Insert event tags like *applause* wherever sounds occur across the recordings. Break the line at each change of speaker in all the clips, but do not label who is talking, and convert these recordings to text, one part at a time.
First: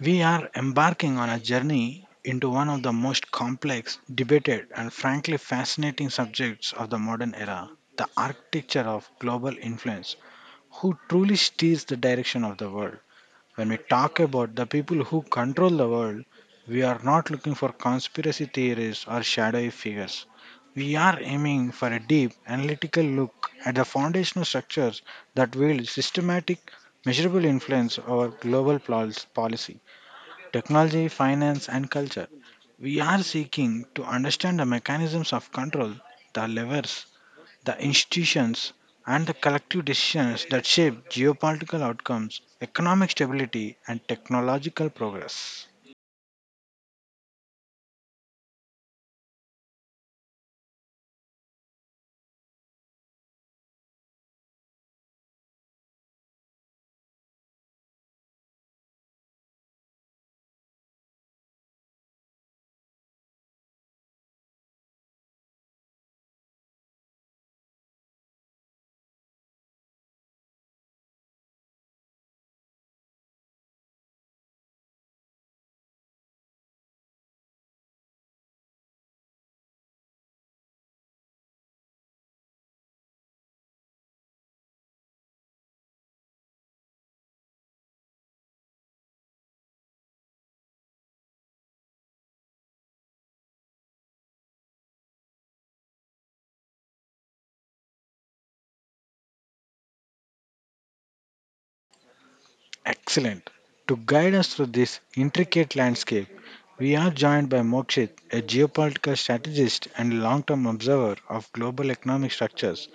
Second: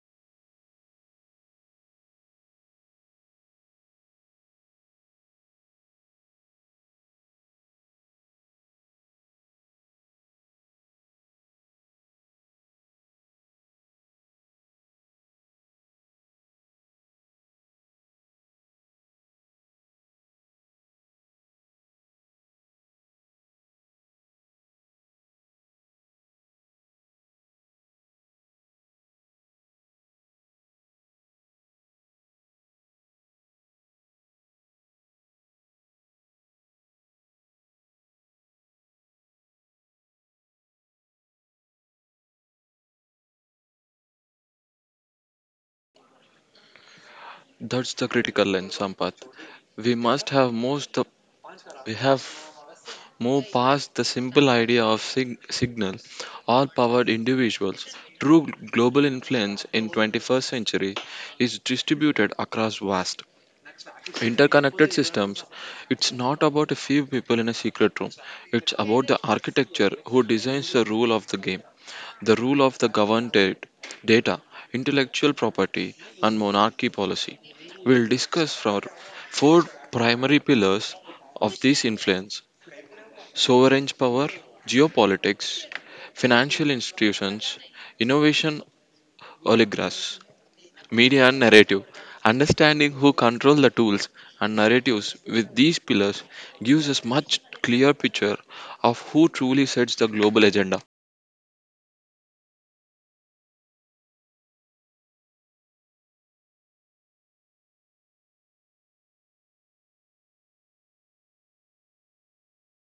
We are embarking on a journey into one of the most complex, debated, and frankly fascinating subjects of the modern era: the architecture of global influence. Who truly steers the direction of the world? When we talk about the people who control the world, we are not looking for conspiracy theories or shadowy figures. We are aiming for a deep, analytical look at the foundational structures that wield systematic, measurable influence over global policy, technology, finance, and culture. We are seeking to understand the mechanisms of control, the levers, the institutions, and the collective decisions that shape geopolitical outcomes, economic stability, and technological progress.
That's the critical lens, Sampath. We must have most the, we have moved past the simple idea of signal all powered individuals. True global influence in 21st century is distributed across vast interconnected systems. It's not about a few people in a secret room. It's about the architecture who designs the rule of the game the rule of the governed data, intellectual property, and monarchy policy. We'll discuss for four primary pillars of this influence sovereign power, geopolitics, financial institutions, innovation oligarchs, media and narrative. Understanding who control the tools and narratives with these pillars gives us much clear picture of who truly sets the global agenda.
Excellent. To guide us through this intricate landscape, we are joined by Mokshit, a geopolitical strategist and long term observer of global economic structures.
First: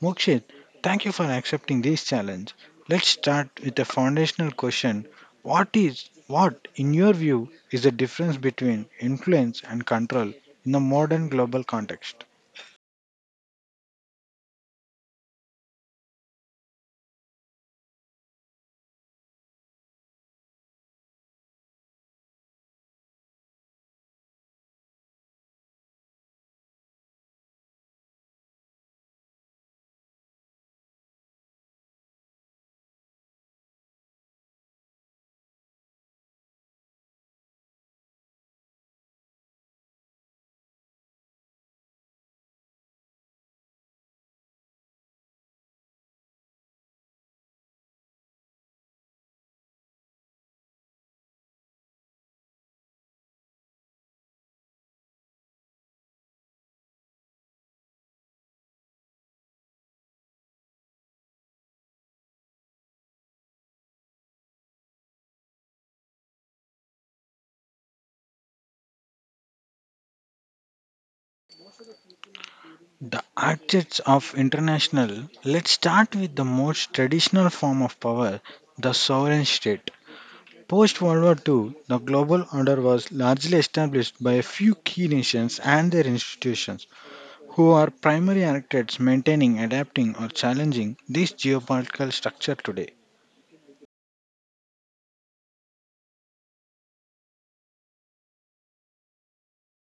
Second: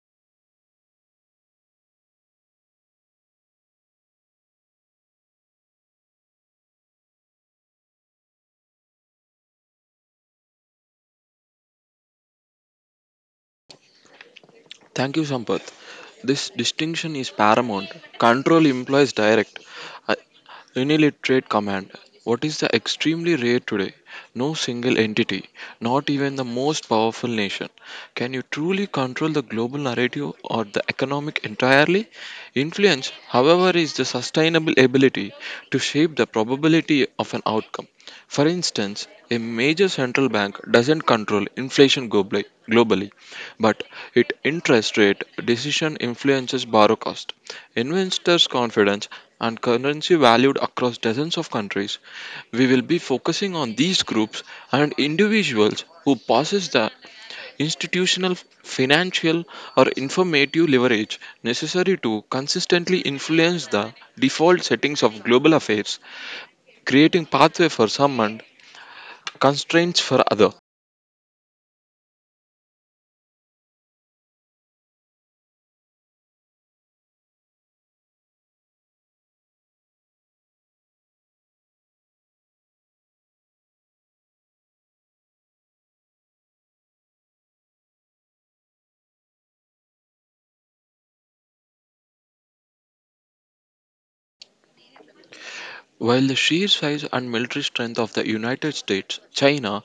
Mokshit, thank you for accepting this challenge. Let's start with a foundational question. What in your view, is the difference between influence and control in the modern global context?
Thank you, Sampath. This distinction is paramount. Control implies direct, uh, unilateral command. What is the extremely rare today? No single entity, not even the most powerful nation, can you truly control the global narrative or the economic entirely? Influence, however, is the sustainable ability to shape the probability of an outcome. For instance, a major central bank doesn't control inflation globally, but it interest rate decision influences borrow cost, investors' confidence, and currency valued across dozens of countries. We will be focusing on these groups and individuals who possess the institutional, financial, or informative leverage necessary to consistently influence the default settings of global affairs, creating pathway for some and constraints for other.
The architects of international, let's start with the most traditional form of power, the sovereign state. Post World War II, the global order was largely established by a few key nations and their institutions, who are primary architects maintaining, adapting, or challenging this geopolitical structure today.
While the sheer size and military strength of the United States, China,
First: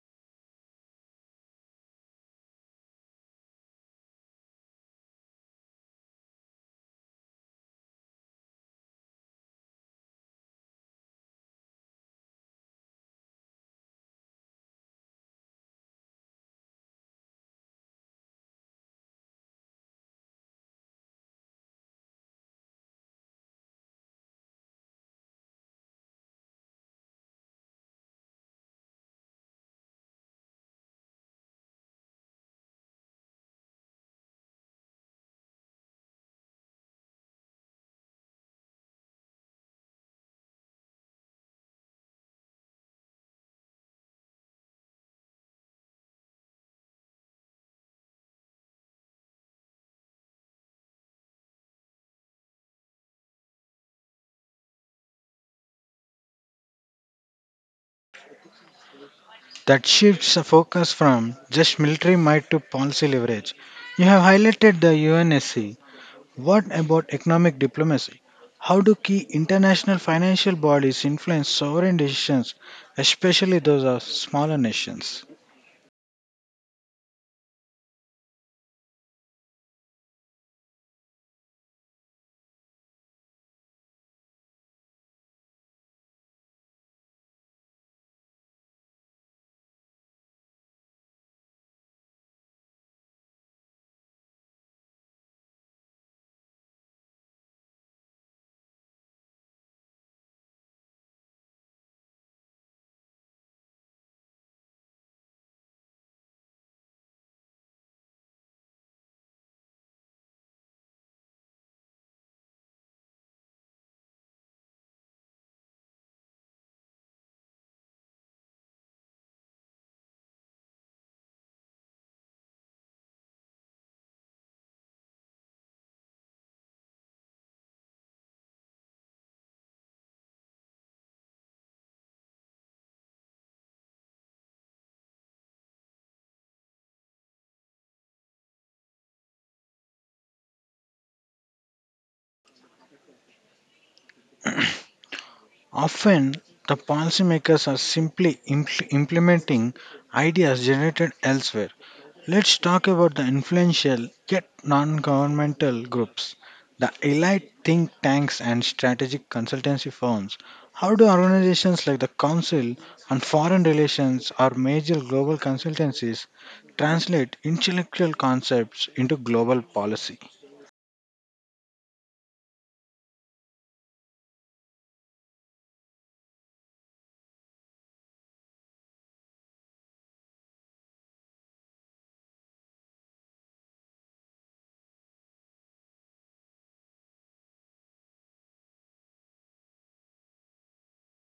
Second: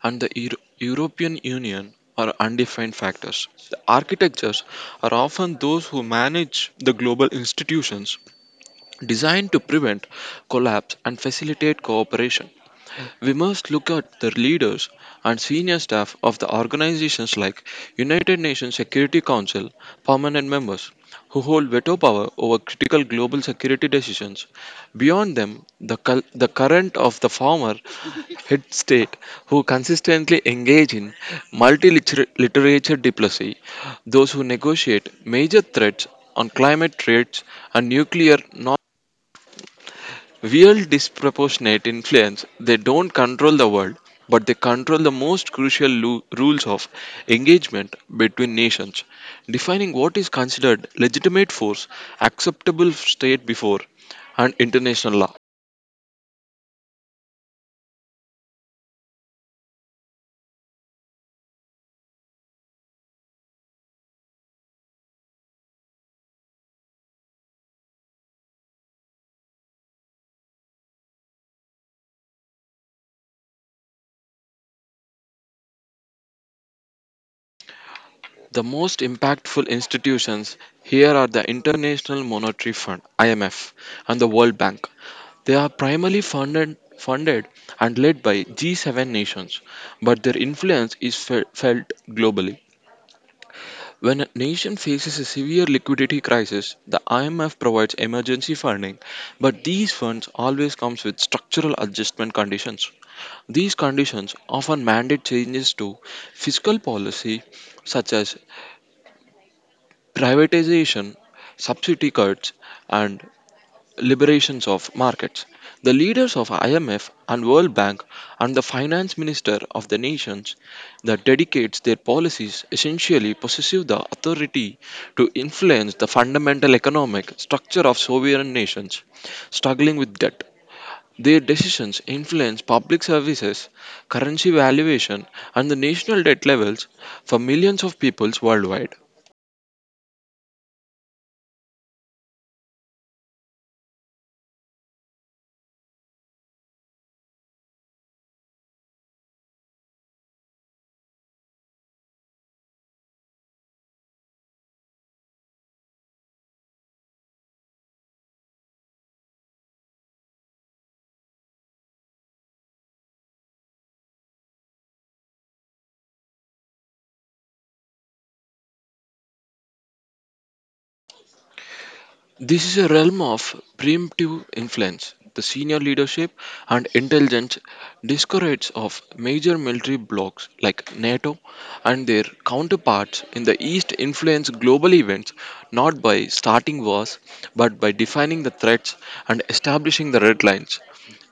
and the European Union are undefined factors, the architectures are often those who manage the global institutions designed to prevent collapse and facilitate cooperation. We must look at the leaders and senior staff of the organizations like United Nations Security Council permanent members who hold veto power over critical global security decisions. Beyond them, the current of the former *laughs* head state who consistently engage in multi-literature diplomacy, those who negotiate major threats on climate threats and nuclear real disproportionate influence, they don't control the world, but they control the most crucial rules of engagement between nations, defining what is considered legitimate force, acceptable state before, and international law.
That shifts the focus from just military might to policy leverage. You have highlighted the UNSC. What about economic diplomacy? How do key international financial bodies influence sovereign decisions, especially those of smaller nations?
The most impactful institutions here are the International Monetary Fund (IMF) and the World Bank. They are primarily funded and led by G7 nations, but their influence is felt globally. When a nation faces a severe liquidity crisis, the IMF provides emergency funding, but these funds always comes with structural adjustment conditions. These conditions often mandate changes to fiscal policy such as privatization, subsidy cuts, and liberations of markets. The leaders of IMF and World Bank and the finance minister of the nations that dedicates their policies essentially possess the authority to influence the fundamental economic structure of sovereign nations struggling with debt. Their decisions influence public services, currency valuation, and the national debt levels for millions of peoples worldwide.
Often, the policymakers are simply implementing ideas generated elsewhere. Let's talk about the influential yet non governmental groups, the elite think tanks and strategic consultancy firms. How do organizations like the Council on Foreign Relations or major global consultancies translate intellectual concepts into global policy?
This is a realm of preemptive influence. The senior leadership and intelligence discouraged of major military blocs like NATO and their counterparts in the East influence global events not by starting wars but by defining the threats and establishing the red lines.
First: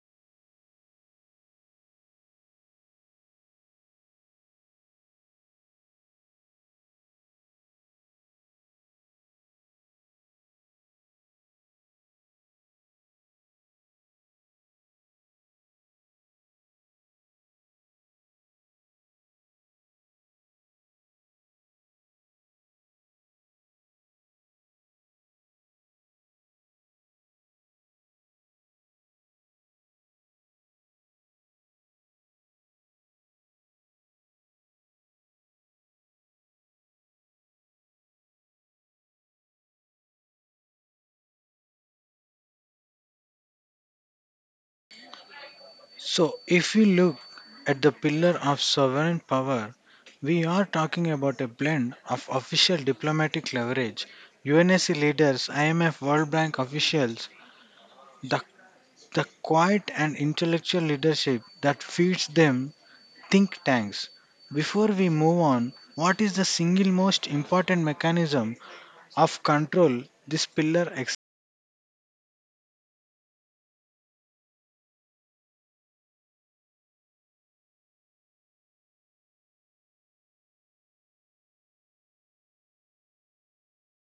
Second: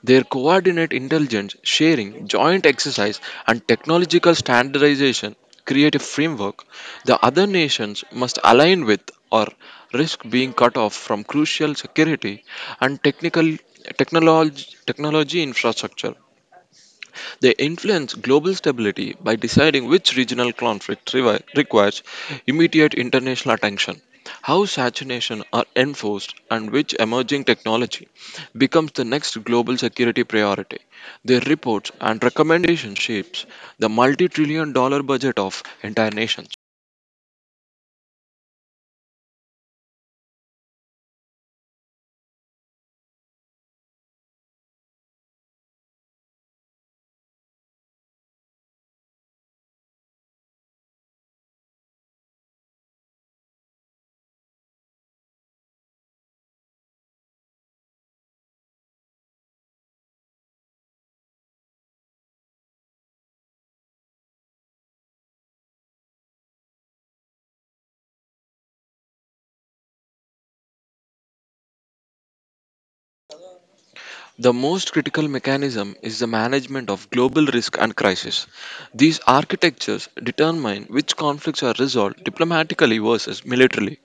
Their coordinate intelligence sharing, joint exercise, and technological standardization create a framework the other nations must align with or risk being cut off from crucial security and technology infrastructure. They influence global stability by deciding which regional conflict requires immediate international attention, how sanctions are enforced, and which emerging technology becomes the next global security priority. Their reports and recommendations shapes the multi-trillion-dollar budget of entire nations.
So, if we look at the pillar of sovereign power, we are talking about a blend of official diplomatic leverage, UNSC leaders, IMF, World Bank officials, the, the quiet and intellectual leadership that feeds them think tanks. Before we move on, what is the single most important mechanism of control this pillar ex?
The most critical mechanism is the management of global risk and crisis. These architectures determine which conflicts are resolved diplomatically versus militarily,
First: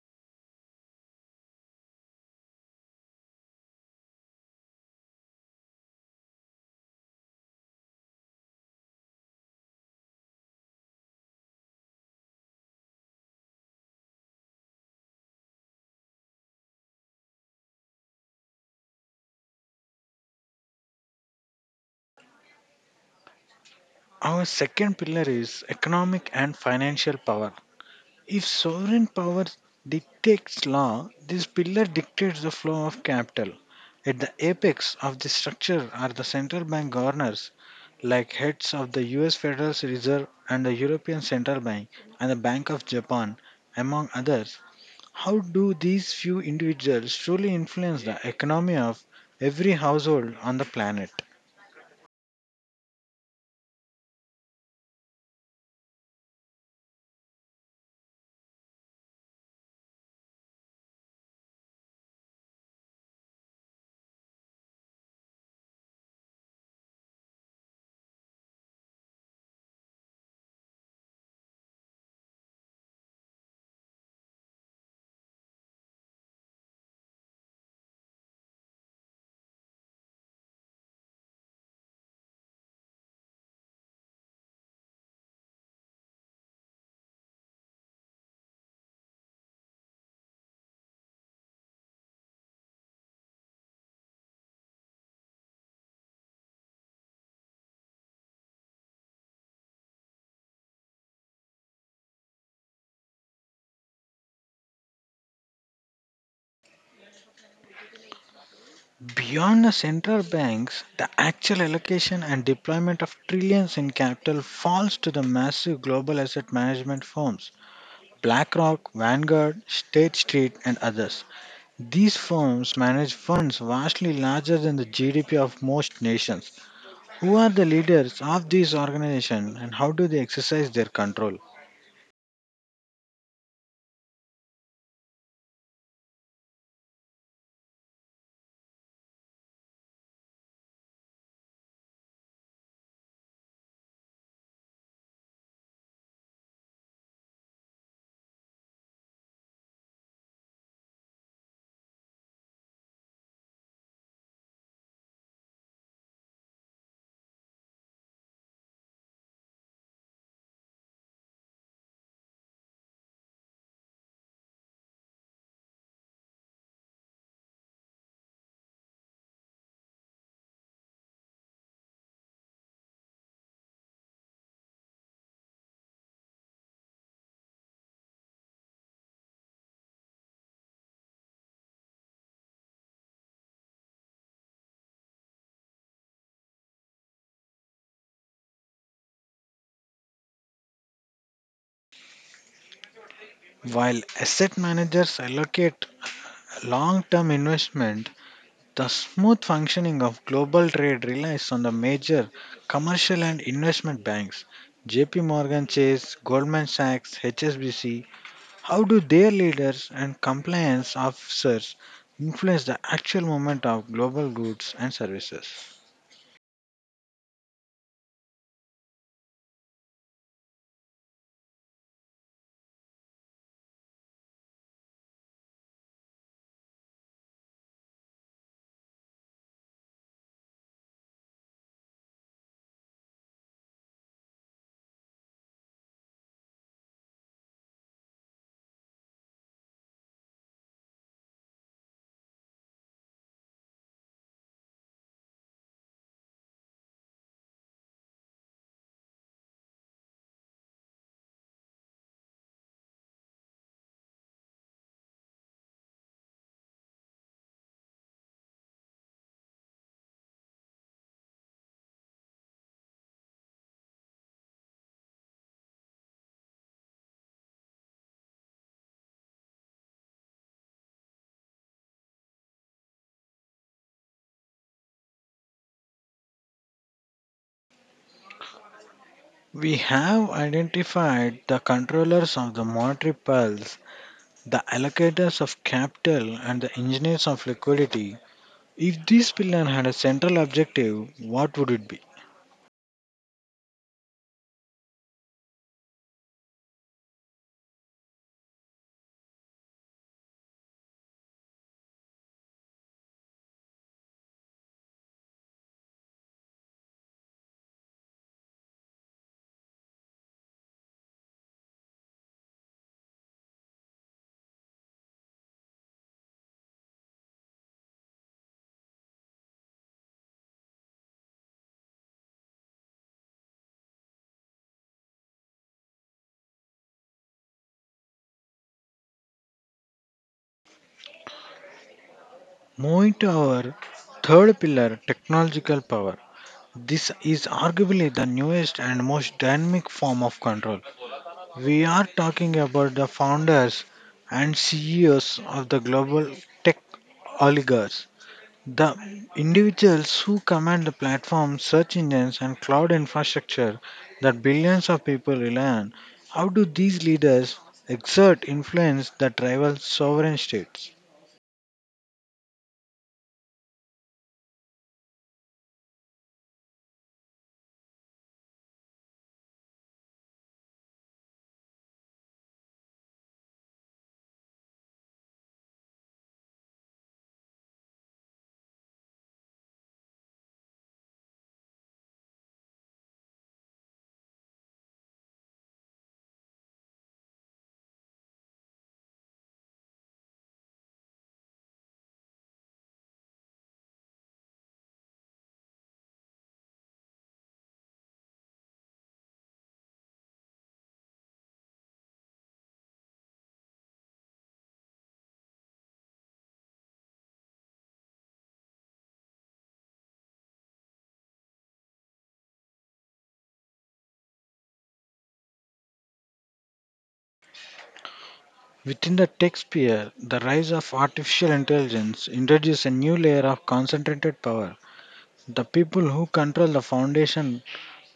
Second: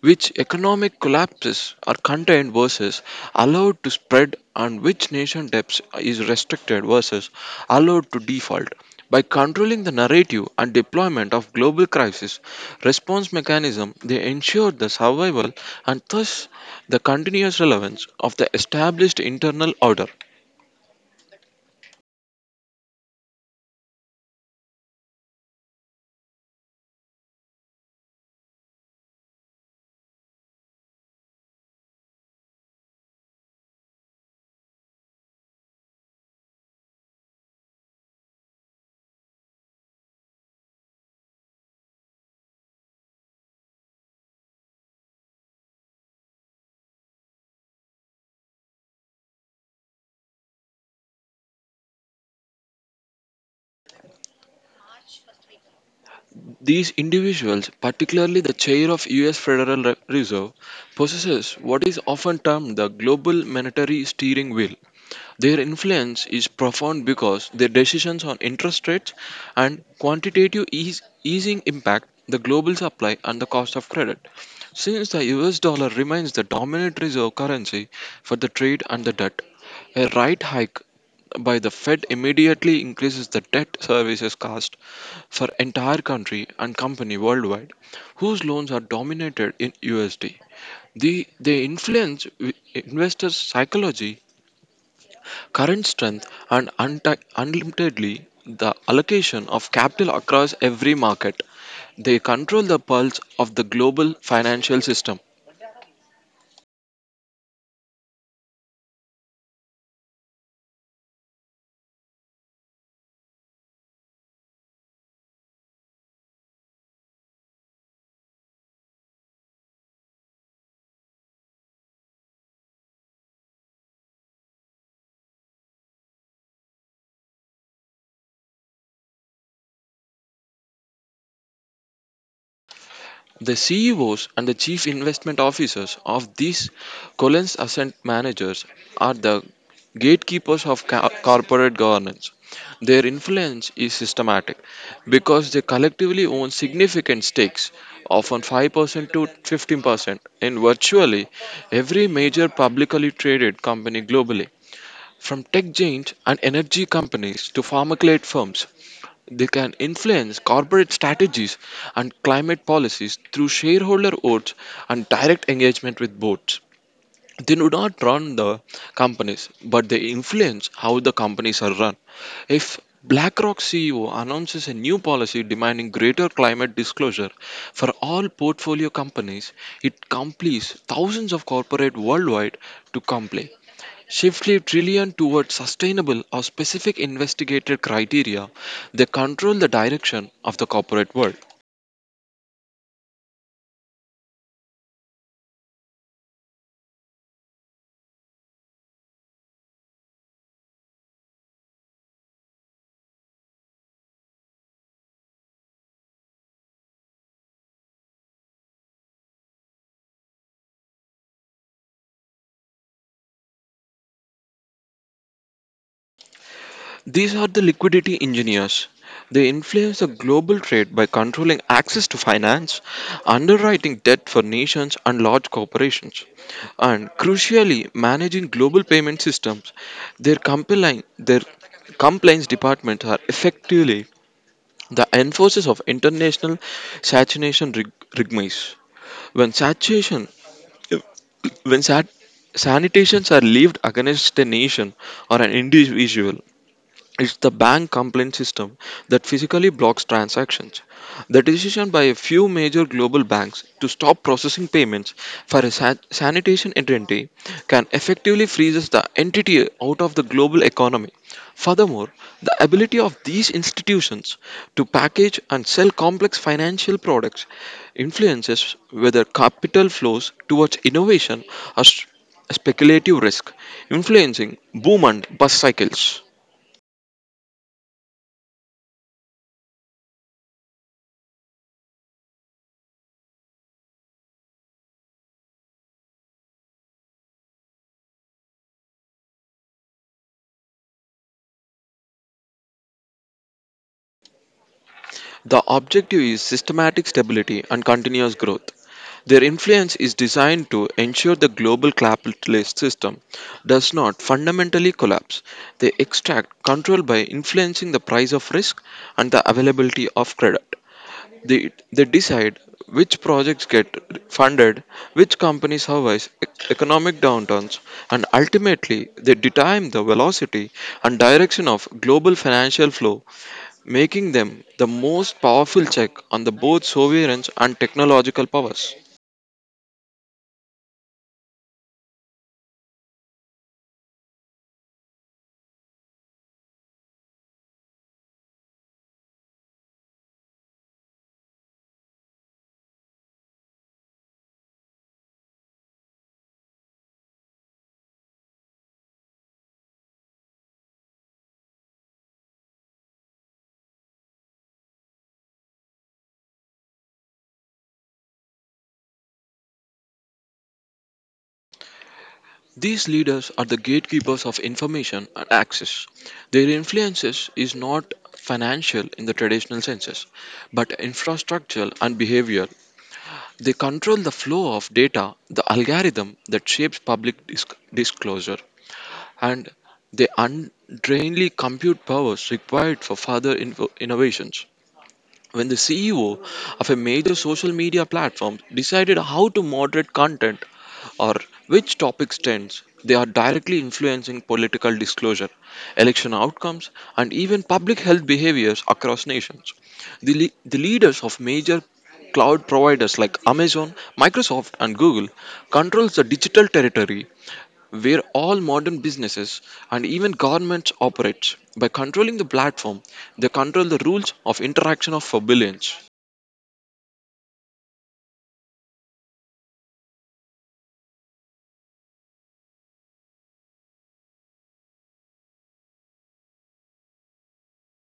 which economic collapses are contained versus allowed to spread, and which nation depth is restricted versus allowed to default. By controlling the narrative and deployment of global crisis response mechanism, they ensure the survival and thus the continuous relevance of the established internal order.
Our second pillar is economic and financial power. If sovereign power dictates law, this pillar dictates the flow of capital. At the apex of this structure are the central bank governors, like heads of the US Federal Reserve and the European Central Bank and the Bank of Japan, among others. How do these few individuals truly influence the economy of every household on the planet?
These individuals, particularly the chair of US Federal Reserve, possesses what is often termed the global monetary steering wheel. Their influence is profound because their decisions on interest rates and quantitative easing impact the global supply and the cost of credit. Since the US dollar remains the dominant reserve currency for the trade and the debt, a rate hike by the Fed immediately increases the debt services cost for entire country and company worldwide whose loans are dominated in USD. They influence investors' psychology current strength, and unlimitedly the allocation of capital across every market. They control the pulse of the global financial system.
Beyond the central banks, the actual allocation and deployment of trillions in capital falls to the massive global asset management firms: BlackRock, Vanguard, State Street, and others. These firms manage funds vastly larger than the GDP of most nations. Who are the leaders of these organizations and how do they exercise their control?
The CEOs and the chief investment officers of these Collins asset managers are the gatekeepers of corporate governance. Their influence is systematic because they collectively own significant stakes, often 5% to 15%, in virtually every major publicly traded company globally. From tech giants and energy companies to pharmacolate firms, they can influence corporate strategies and climate policies through shareholder votes and direct engagement with boards. They do not run the companies, but they influence how the companies are run. If BlackRock CEO announces a new policy demanding greater climate disclosure for all portfolio companies, it compels thousands of corporate worldwide to comply. Shiftly trillion towards sustainable or specific investigated criteria they control the direction of the corporate world.
While asset managers allocate long term investment, the smooth functioning of global trade relies on the major commercial and investment banks: JP Morgan Chase, Goldman Sachs, HSBC. How do their leaders and compliance officers influence the actual movement of global goods and services?
These are the liquidity engineers. They influence the global trade by controlling access to finance, underwriting debt for nations and large corporations, and crucially managing global payment systems. Their compliance departments are effectively the enforcers of international saturation rigmates. When sanitation, when sanitations are levied against a nation or an individual, it's the bank complaint system that physically blocks transactions. The decision by a few major global banks to stop processing payments for a sanitation entity can effectively freezes the entity out of the global economy. Furthermore, the ability of these institutions to package and sell complex financial products influences whether capital flows towards innovation or speculative risk, influencing boom and bust cycles.
We have identified the controllers of the monetary pulse, the allocators of capital, and the engineers of liquidity. If this pillar had a central objective, what would it be?
The objective is systematic stability and continuous growth. Their influence is designed to ensure the global capitalist system does not fundamentally collapse. They extract control by influencing the price of risk and the availability of credit. They decide which projects get funded, which companies survive economic downturns, and ultimately they determine the velocity and direction of global financial flow, making them the most powerful check on the both sovereigns and technological powers.
Moving to our third pillar, technological power. This is arguably the newest and most dynamic form of control. We are talking about the founders and CEOs of the global tech oligarchs, the individuals who command the platforms, search engines, and cloud infrastructure that billions of people rely on. How do these leaders exert influence that rival sovereign states?
These leaders are the gatekeepers of information and access. Their influences is not financial in the traditional senses, but infrastructural and behavioral. They control the flow of data, the algorithm that shapes public disclosure, and they undrainly compute powers required for further innovations when the CEO of a major social media platform decided how to moderate content or which topics trends, they are directly influencing political disclosure, election outcomes, and even public health behaviors across nations. The leaders of major cloud providers like Amazon, Microsoft, and Google controls the digital territory where all modern businesses and even governments operate. By controlling the platform, they control the rules of interaction of for billions.
Within the tech sphere, the rise of artificial intelligence introduces a new layer of concentrated power. The people who control the foundation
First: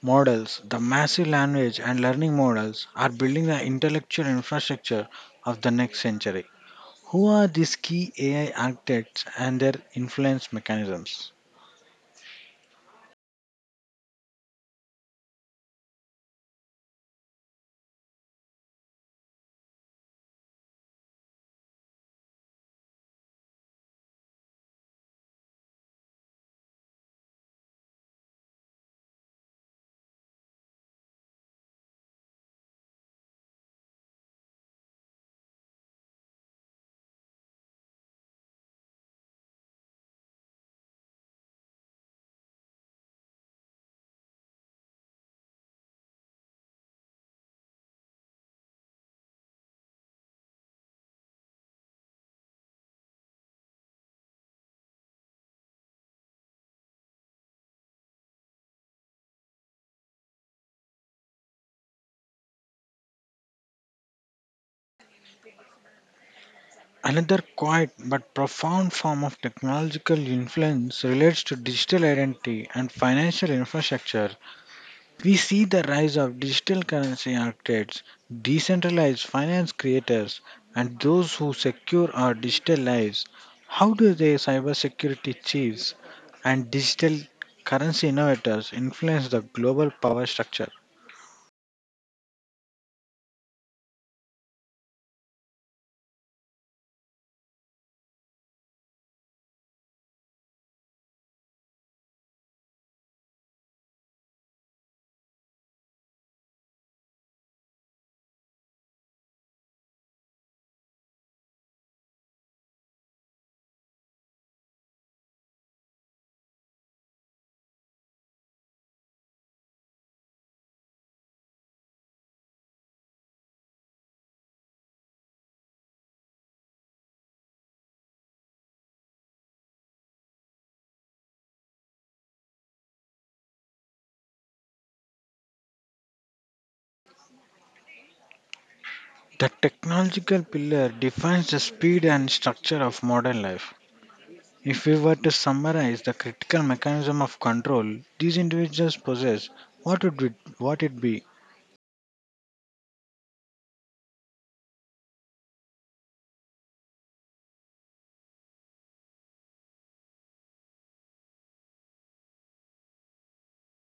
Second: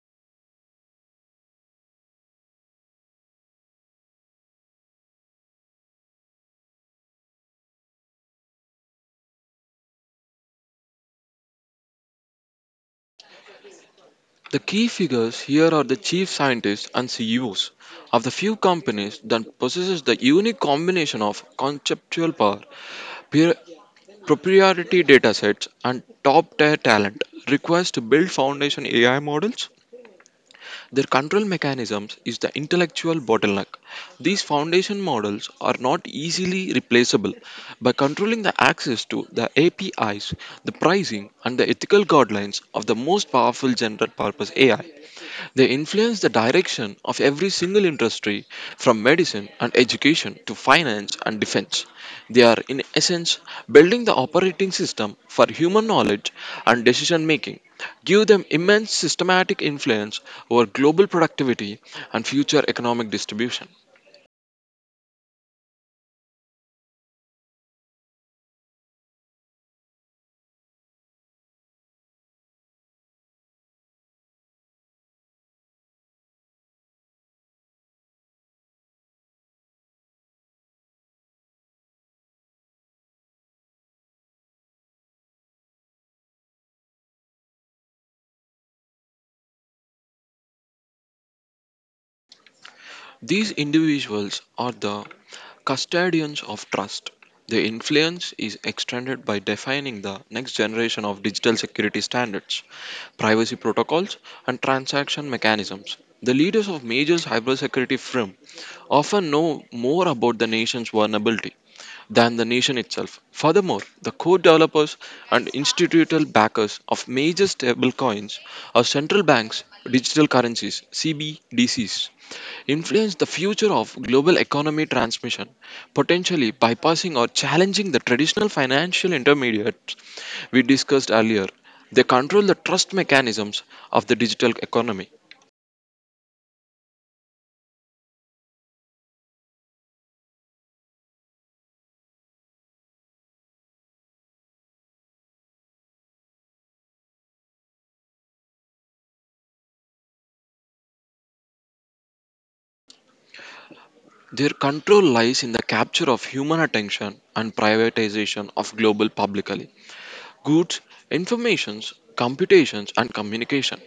models, the massive language and learning models are building the intellectual infrastructure of the next century. Who are these key AI architects and their influence mechanisms?
The key figures here are the chief scientists and CEOs of the few companies that possesses the unique combination of conceptual power, peer- proprietary datasets, and top-tier talent requires to build foundation AI models. Their control mechanisms is the intellectual bottleneck. These foundation models are not easily replaceable. By controlling the access to the APIs, the pricing, and the ethical guidelines of the most powerful general purpose AI, they influence the direction of every single industry, from medicine and education to finance and defense. They are, in essence, building the operating system for human knowledge and decision making, give them immense systematic influence over global productivity and future economic distribution.
Another quiet but profound form of technological influence relates to digital identity and financial infrastructure. We see the rise of digital currency architects, decentralized finance creators, and those who secure our digital lives. How do the cybersecurity chiefs and digital currency innovators influence the global power structure?
These individuals are the custodians of trust. Their influence is extended by defining the next generation of digital security standards, privacy protocols, and transaction mechanisms. The leaders of major cybersecurity firms often know more about the nation's vulnerability than the nation itself. Furthermore, the core developers and institutional backers of major stablecoins are central banks, digital currencies, CBDCs influence the future of global economy transmission, potentially bypassing or challenging the traditional financial intermediates we discussed earlier. They control the trust mechanisms of the digital economy.
The technological pillar defines the speed and structure of modern life. If we were to summarize the critical mechanism of control these individuals possess, what would it be?
Their control lies in the capture of human attention and privatization of global publicly goods, informations, computations, and communication.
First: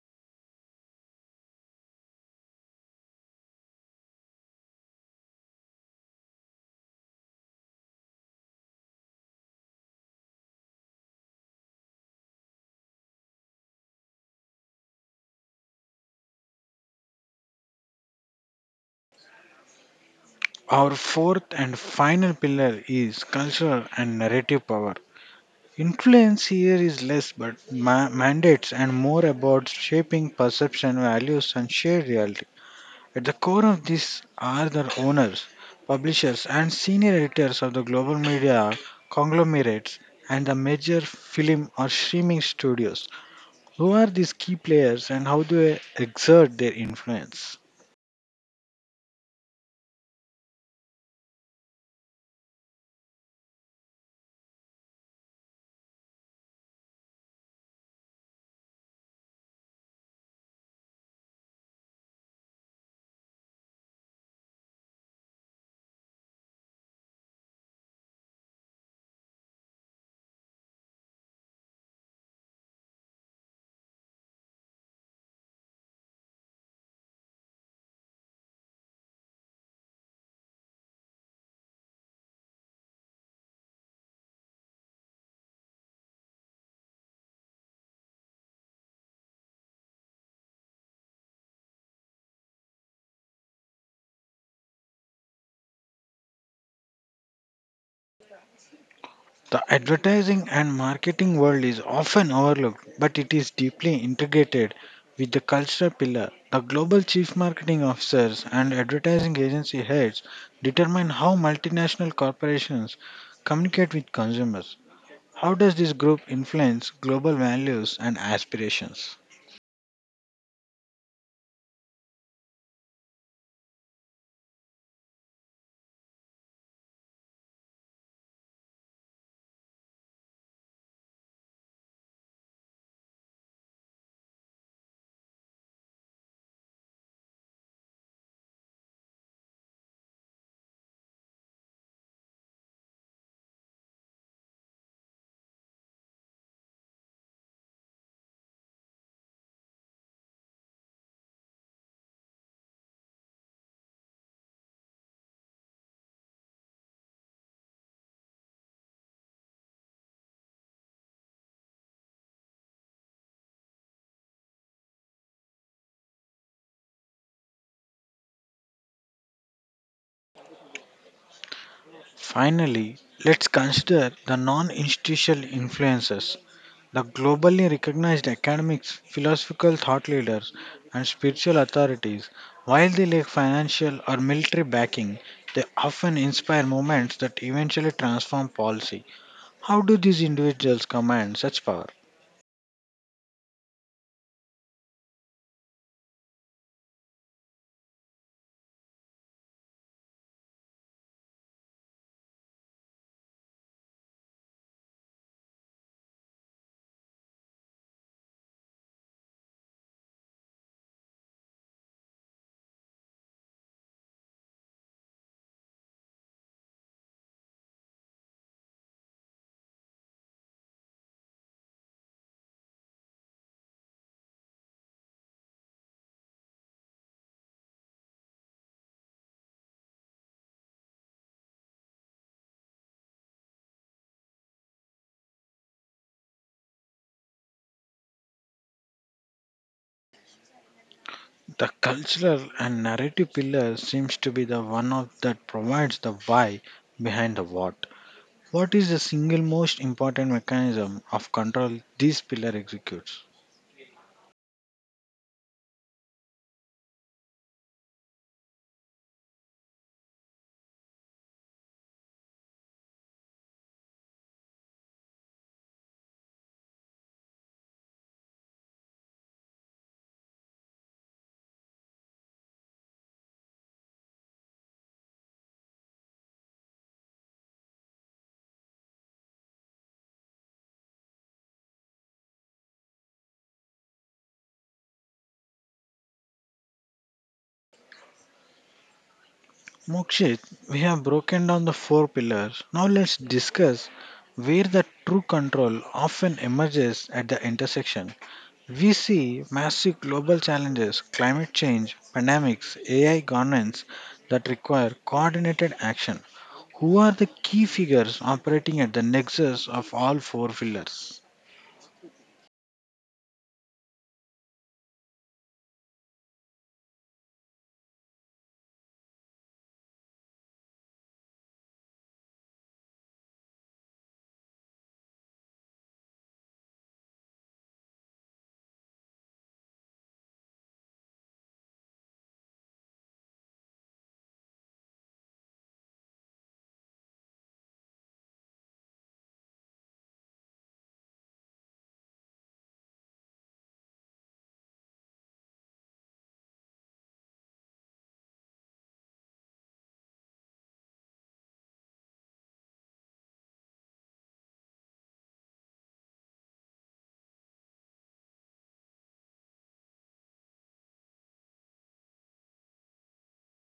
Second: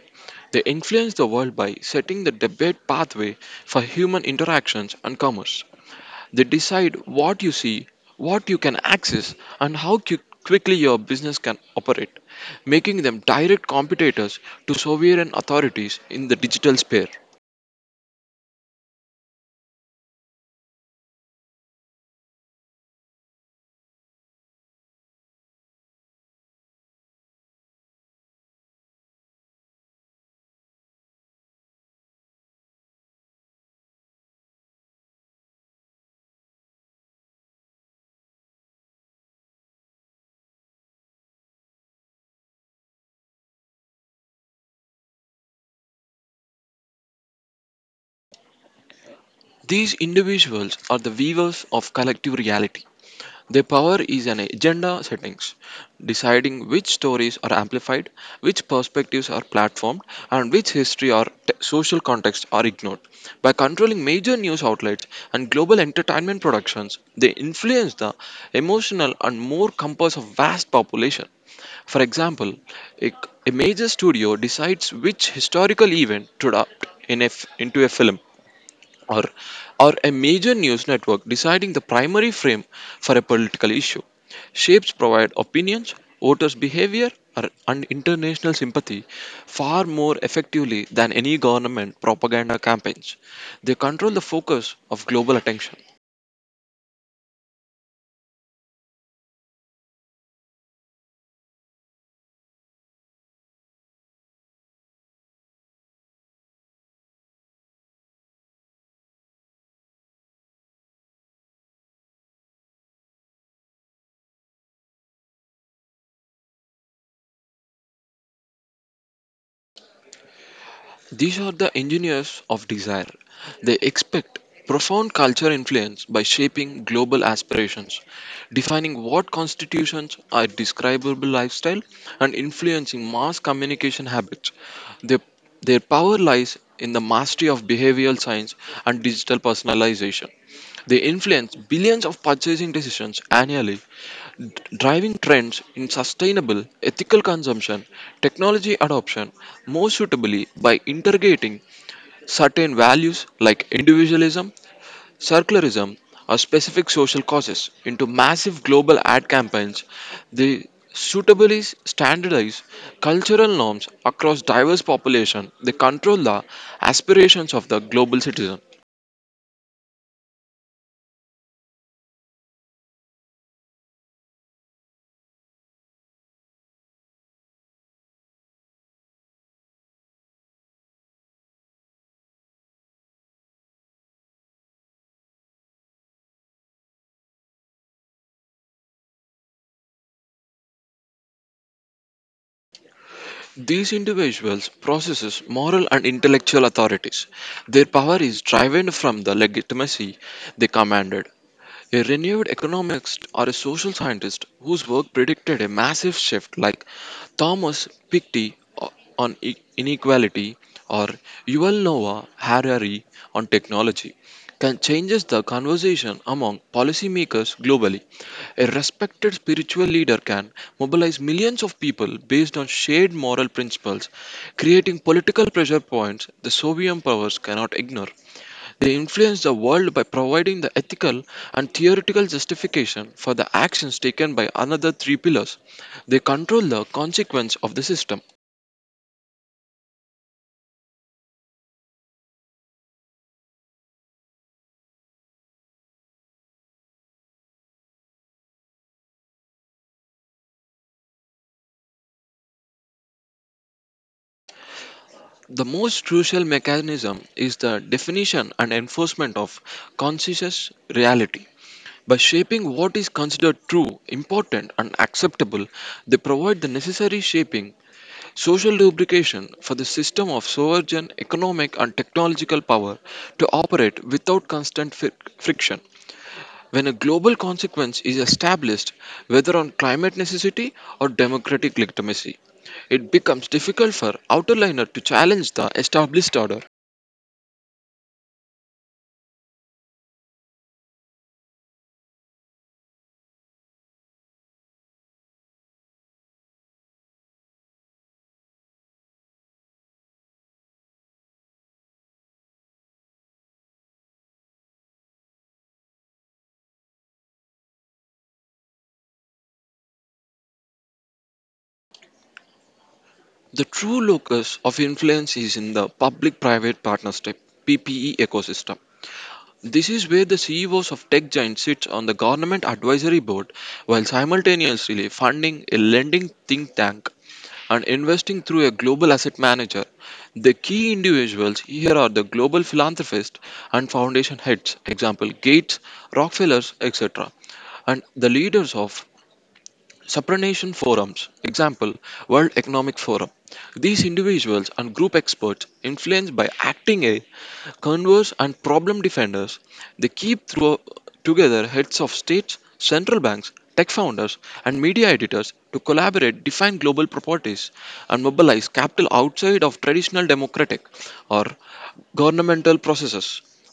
They influence the world by setting the debate pathway for human interactions and commerce. They decide what you see, what you can access, and how quickly your business can operate, making them direct competitors to sovereign authorities in the digital sphere.
Our fourth and final pillar is cultural and narrative power. Influence here is less but mandates and more about shaping perception, values, and shared reality. At the core of this are the owners, publishers, and senior editors of the global media conglomerates and the major film or streaming studios. Who are these key players and how do they exert their influence?
These individuals are the weavers of collective reality. Their power is an agenda settings, deciding which stories are amplified, which perspectives are platformed, and which history or social contexts are ignored. By controlling major news outlets and global entertainment productions, they influence the emotional and more compass of vast population. For example, a, a major studio decides which historical event to adapt in into a film, or, or a major news network deciding the primary frame for a political issue. Shapes provide opinions, voters' behavior, and international sympathy far more effectively than any government propaganda campaigns. They control the focus of global attention.
The advertising and marketing world is often overlooked, but it is deeply integrated with the cultural pillar. The global chief marketing officers and advertising agency heads determine how multinational corporations communicate with consumers. How does this group influence global values and aspirations?
These are the engineers of desire. They expect profound culture influence by shaping global aspirations, defining what constitutions are describable lifestyle, and influencing mass communication habits. Their, their power lies in the mastery of behavioral science and digital personalization. They influence billions of purchasing decisions annually driving trends in sustainable, ethical consumption, technology adoption more suitably by integrating certain values like individualism, circularism, or specific social causes into massive global ad campaigns. They suitably standardize cultural norms across diverse population. They control the aspirations of the global citizen.
Finally, let's consider the non institutional influences. The globally recognized academics, philosophical thought leaders, and spiritual authorities, while they lack financial or military backing, they often inspire movements that eventually transform policy. How do these individuals command such power?
These individuals possess moral and intellectual authorities. Their power is derived from the legitimacy they commanded. A renewed economist or a social scientist whose work predicted a massive shift, like Thomas Piketty o- on inequality or Yuval Noah Harari on technology, can changes the conversation among policymakers globally. A respected spiritual leader can mobilize millions of people based on shared moral principles, creating political pressure points the Soviet powers cannot ignore. They influence the world by providing the ethical and theoretical justification for the actions taken by another three pillars. They control the consequence of the system.
The cultural and narrative pillar seems to be the one of that provides the why behind the what. What is the single most important mechanism of control this pillar executes?
The most crucial mechanism is the definition and enforcement of conscious reality. By shaping what is considered true, important, and acceptable, they provide the necessary shaping, social lubrication for the system of sovereign economic and technological power to operate without constant friction. When a global consequence is established, whether on climate necessity or democratic legitimacy, it becomes difficult for outerliner to challenge the established order.
Mokshit, we have broken down the four pillars. Now let's discuss where the true control often emerges at the intersection. We see massive global challenges, climate change, pandemics, AI governance, that require coordinated action. Who are the key figures operating at the nexus of all four pillars?
The true locus of influence is in the public private partnership PPE ecosystem. This is where the CEOs of tech giants sit on the government advisory board while simultaneously funding a lending think tank and investing through a global asset manager. The key individuals here are the global philanthropists and foundation heads, example Gates, Rockefellers, etc., and the leaders of supranation forums, example World Economic Forum. These individuals and group experts, influenced by acting a converse and problem defenders, they keep through, together heads of states, central banks, tech founders, and media editors to collaborate, define global properties, and mobilize capital outside of traditional democratic or governmental processes.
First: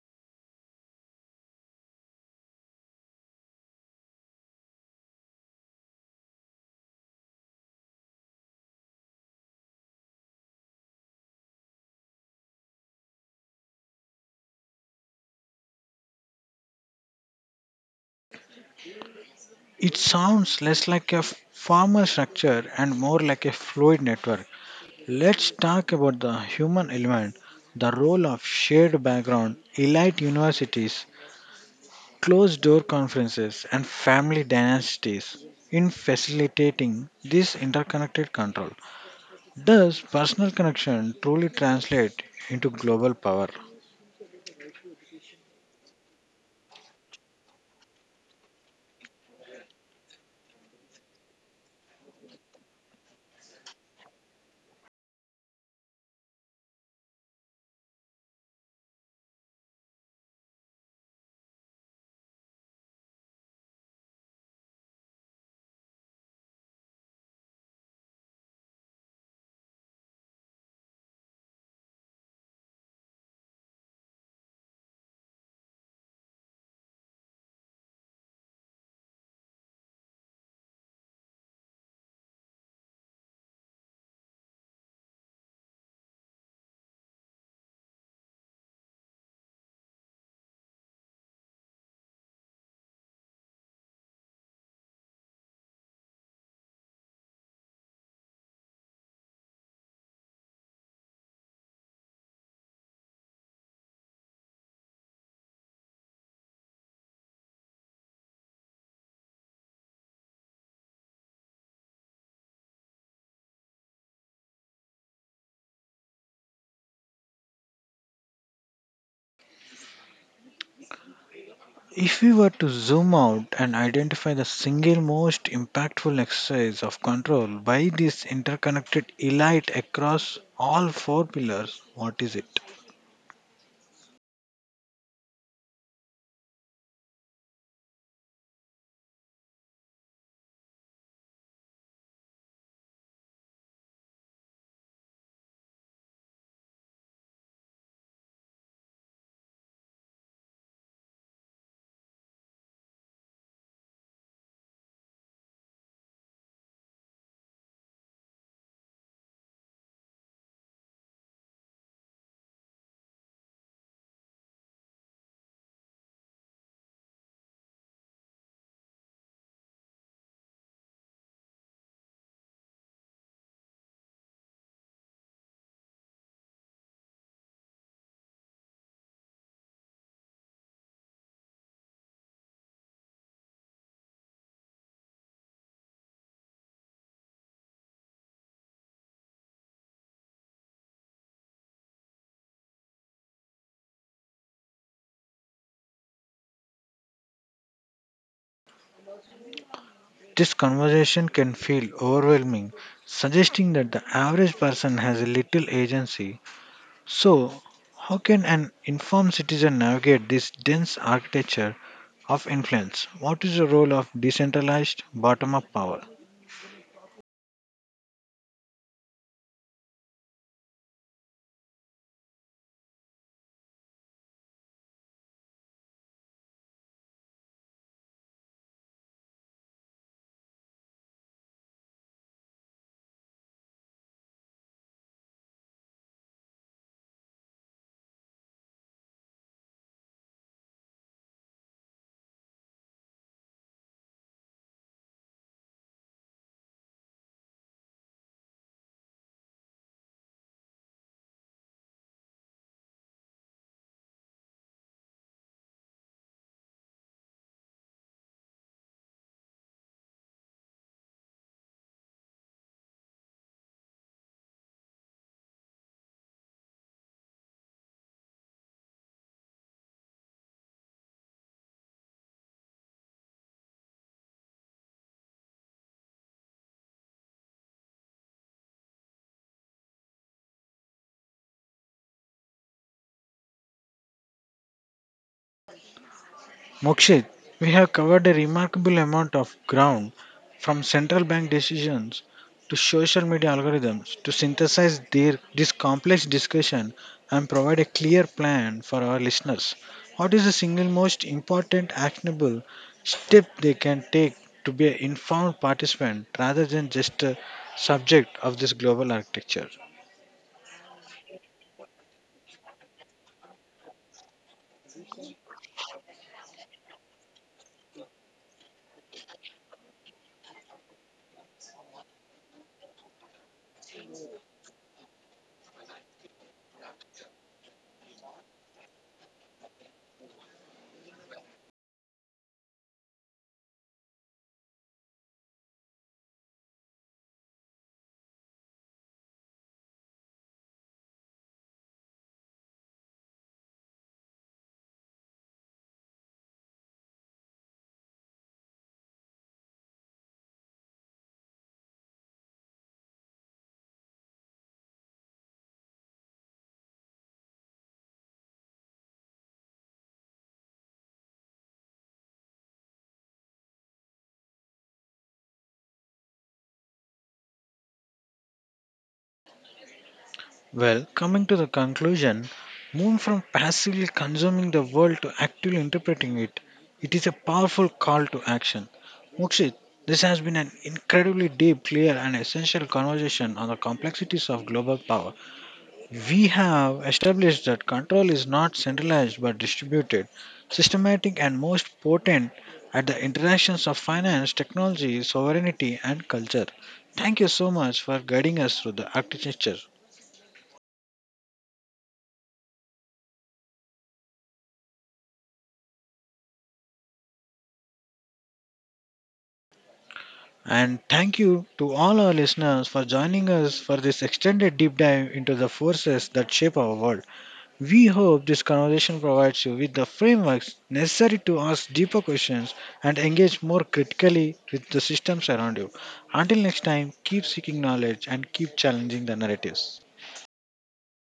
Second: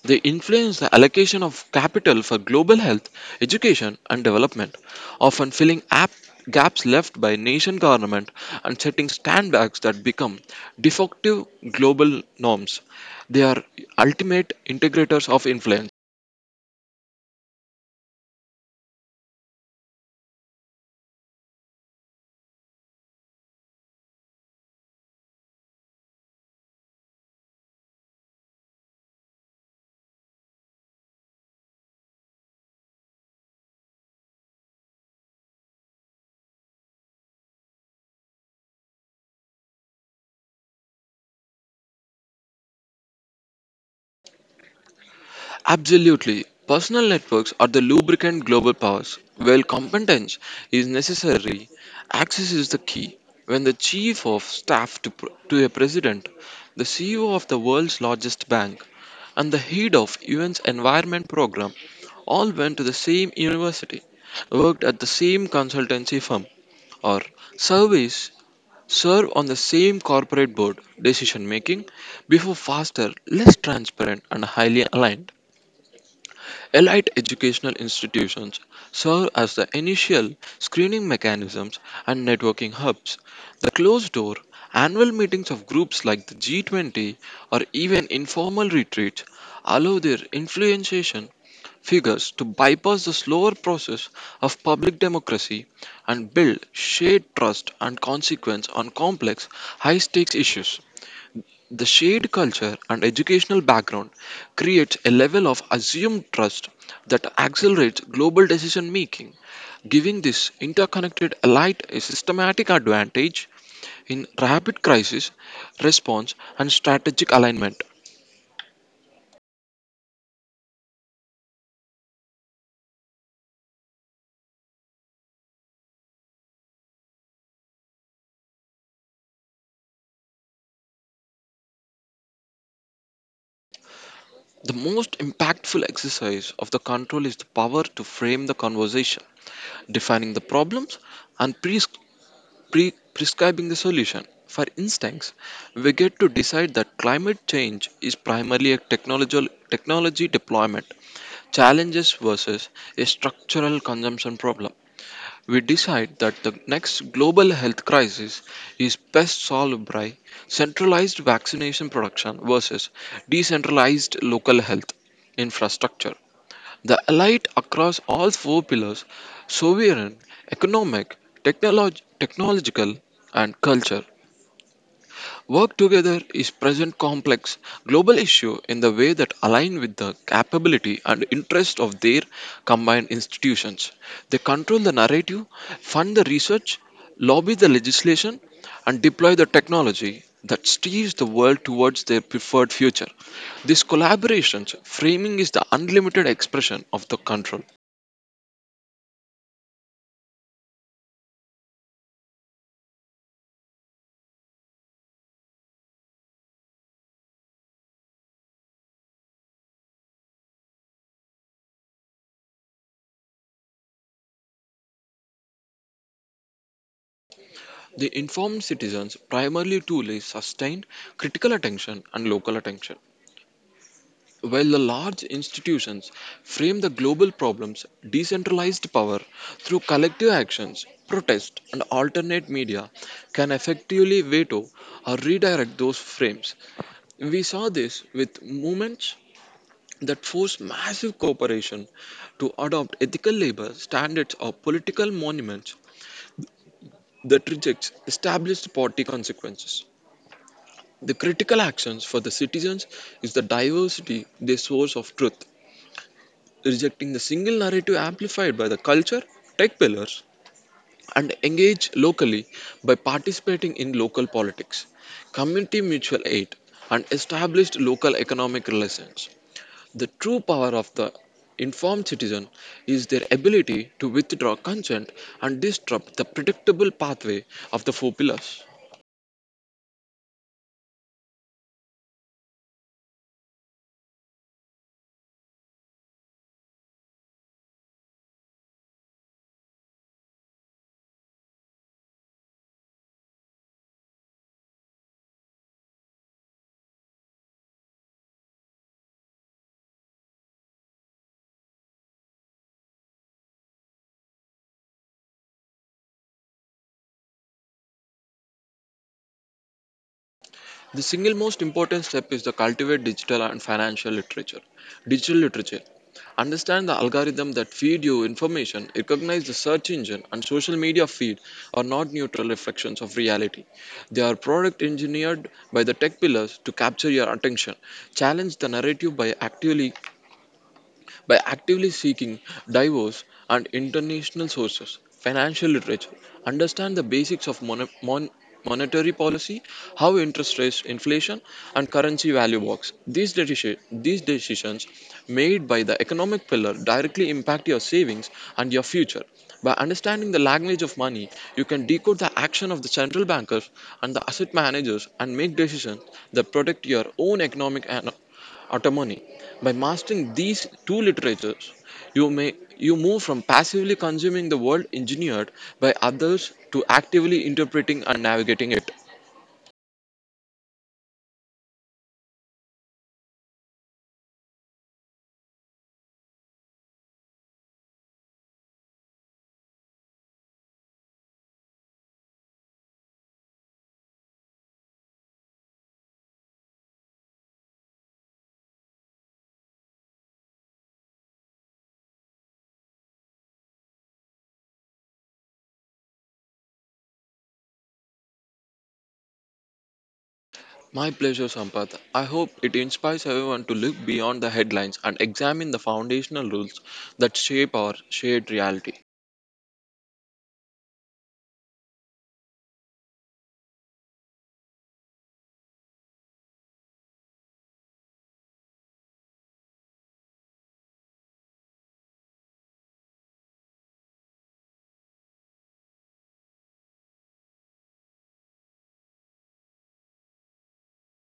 They influence the allocation of capital for global health, education, and development, often filling gaps left by nation government and setting standbacks that become defective global norms. They are ultimate integrators of influence.
It sounds less like a formal structure and more like a fluid network. Let's talk about the human element, the role of shared background, elite universities, closed door conferences, and family dynasties in facilitating this interconnected control. Does personal connection truly translate into global power?
Absolutely. Personal networks are the lubricant global powers. While competence is necessary, access is the key. When the chief of staff to, to a president, the CEO of the world's largest bank, and the head of UN's environment program all went to the same university, worked at the same consultancy firm, or service serve on the same corporate board, decision making before faster, less transparent, and highly aligned. Elite educational institutions serve as the initial screening mechanisms and networking hubs. The closed door, annual meetings of groups like the G20 or even informal retreats allow their influentiation figures to bypass the slower process of public democracy and build shared trust and consequence on complex, high stakes issues. The shared culture and educational background creates a level of assumed trust that accelerates global decision making, giving this interconnected elite a systematic advantage in rapid crisis response and strategic alignment.
If we were to zoom out and identify the single most impactful exercise of control by this interconnected elite across all four pillars, what is it?
The most impactful exercise of the control is the power to frame the conversation, defining the problems and prescribing the solution. For instance, we get to decide that climate change is primarily a technological technology deployment challenges versus a structural consumption problem. We decide that the next global health crisis is best solved by centralized vaccination production versus decentralized local health infrastructure. The elite across all four pillars sovereign, economic, technological, and culture work together is present complex global issue in the way that align with the capability and interest of their combined institutions. They control the narrative, fund the research, lobby the legislation, and deploy the technology that steers the world towards their preferred future. This collaboration's framing is the unlimited expression of the control.
This conversation can feel overwhelming, suggesting that the average person has little agency. So, how can an informed citizen navigate this dense architecture of influence? What is the role of decentralized bottom up power?
They inform citizens primarily to sustain critical attention and local attention. While the large institutions frame the global problems, decentralized power through collective actions, protest, and alternate media can effectively veto or redirect those frames. We saw this with movements that force massive corporations to adopt ethical labor standards or political monuments that rejects established party consequences. The critical actions for the citizens is the diversity, the source of truth, rejecting the single narrative amplified by the culture, tech pillars, and engage locally by participating in local politics, community mutual aid, and established local economic relations. The true power of the informed citizen is their ability to withdraw consent and disrupt the predictable pathway of the four pillars.
Mokshit, we have covered a remarkable amount of ground, from central bank decisions to social media algorithms, to synthesize their, this complex discussion and provide a clear plan for our listeners. What is the single most important actionable step they can take to be an informed participant rather than just a subject of this global architecture?
The single most important step is to cultivate digital and financial literature. Digital literature. Understand the algorithm that feed you information, recognize the search engine and social media feed are not neutral reflections of reality. They are product engineered by the tech pillars to capture your attention. Challenge the narrative by actively seeking diverse and international sources, financial literature, understand the basics of monetary policy, how interest rates, inflation, and currency value works. These decisions made by the economic pillar directly impact your savings and your future. By understanding the language of money, you can decode the action of the central bankers and the asset managers and make decisions that protect your own autonomy. By mastering these two literatures, you move from passively consuming the world engineered by others to actively interpreting and navigating it.
Well, coming to the conclusion, move from passively consuming the world to actively interpreting it. It is a powerful call to action. Mokshit, this has been an incredibly deep, clear, and essential conversation on the complexities of global power. We have established that control is not centralized but distributed, systematic, and most potent at the interactions of finance, technology, sovereignty, and culture. Thank you so much for guiding us through the architecture.
My pleasure, Sampath. I hope it inspires everyone to look beyond the headlines and examine the foundational rules that shape our shared reality.
And thank you to all our listeners for joining us for this extended deep dive into the forces that shape our world. We hope this conversation provides you with the frameworks necessary to ask deeper questions and engage more critically with the systems around you. Until next time, keep seeking knowledge and keep challenging the narratives.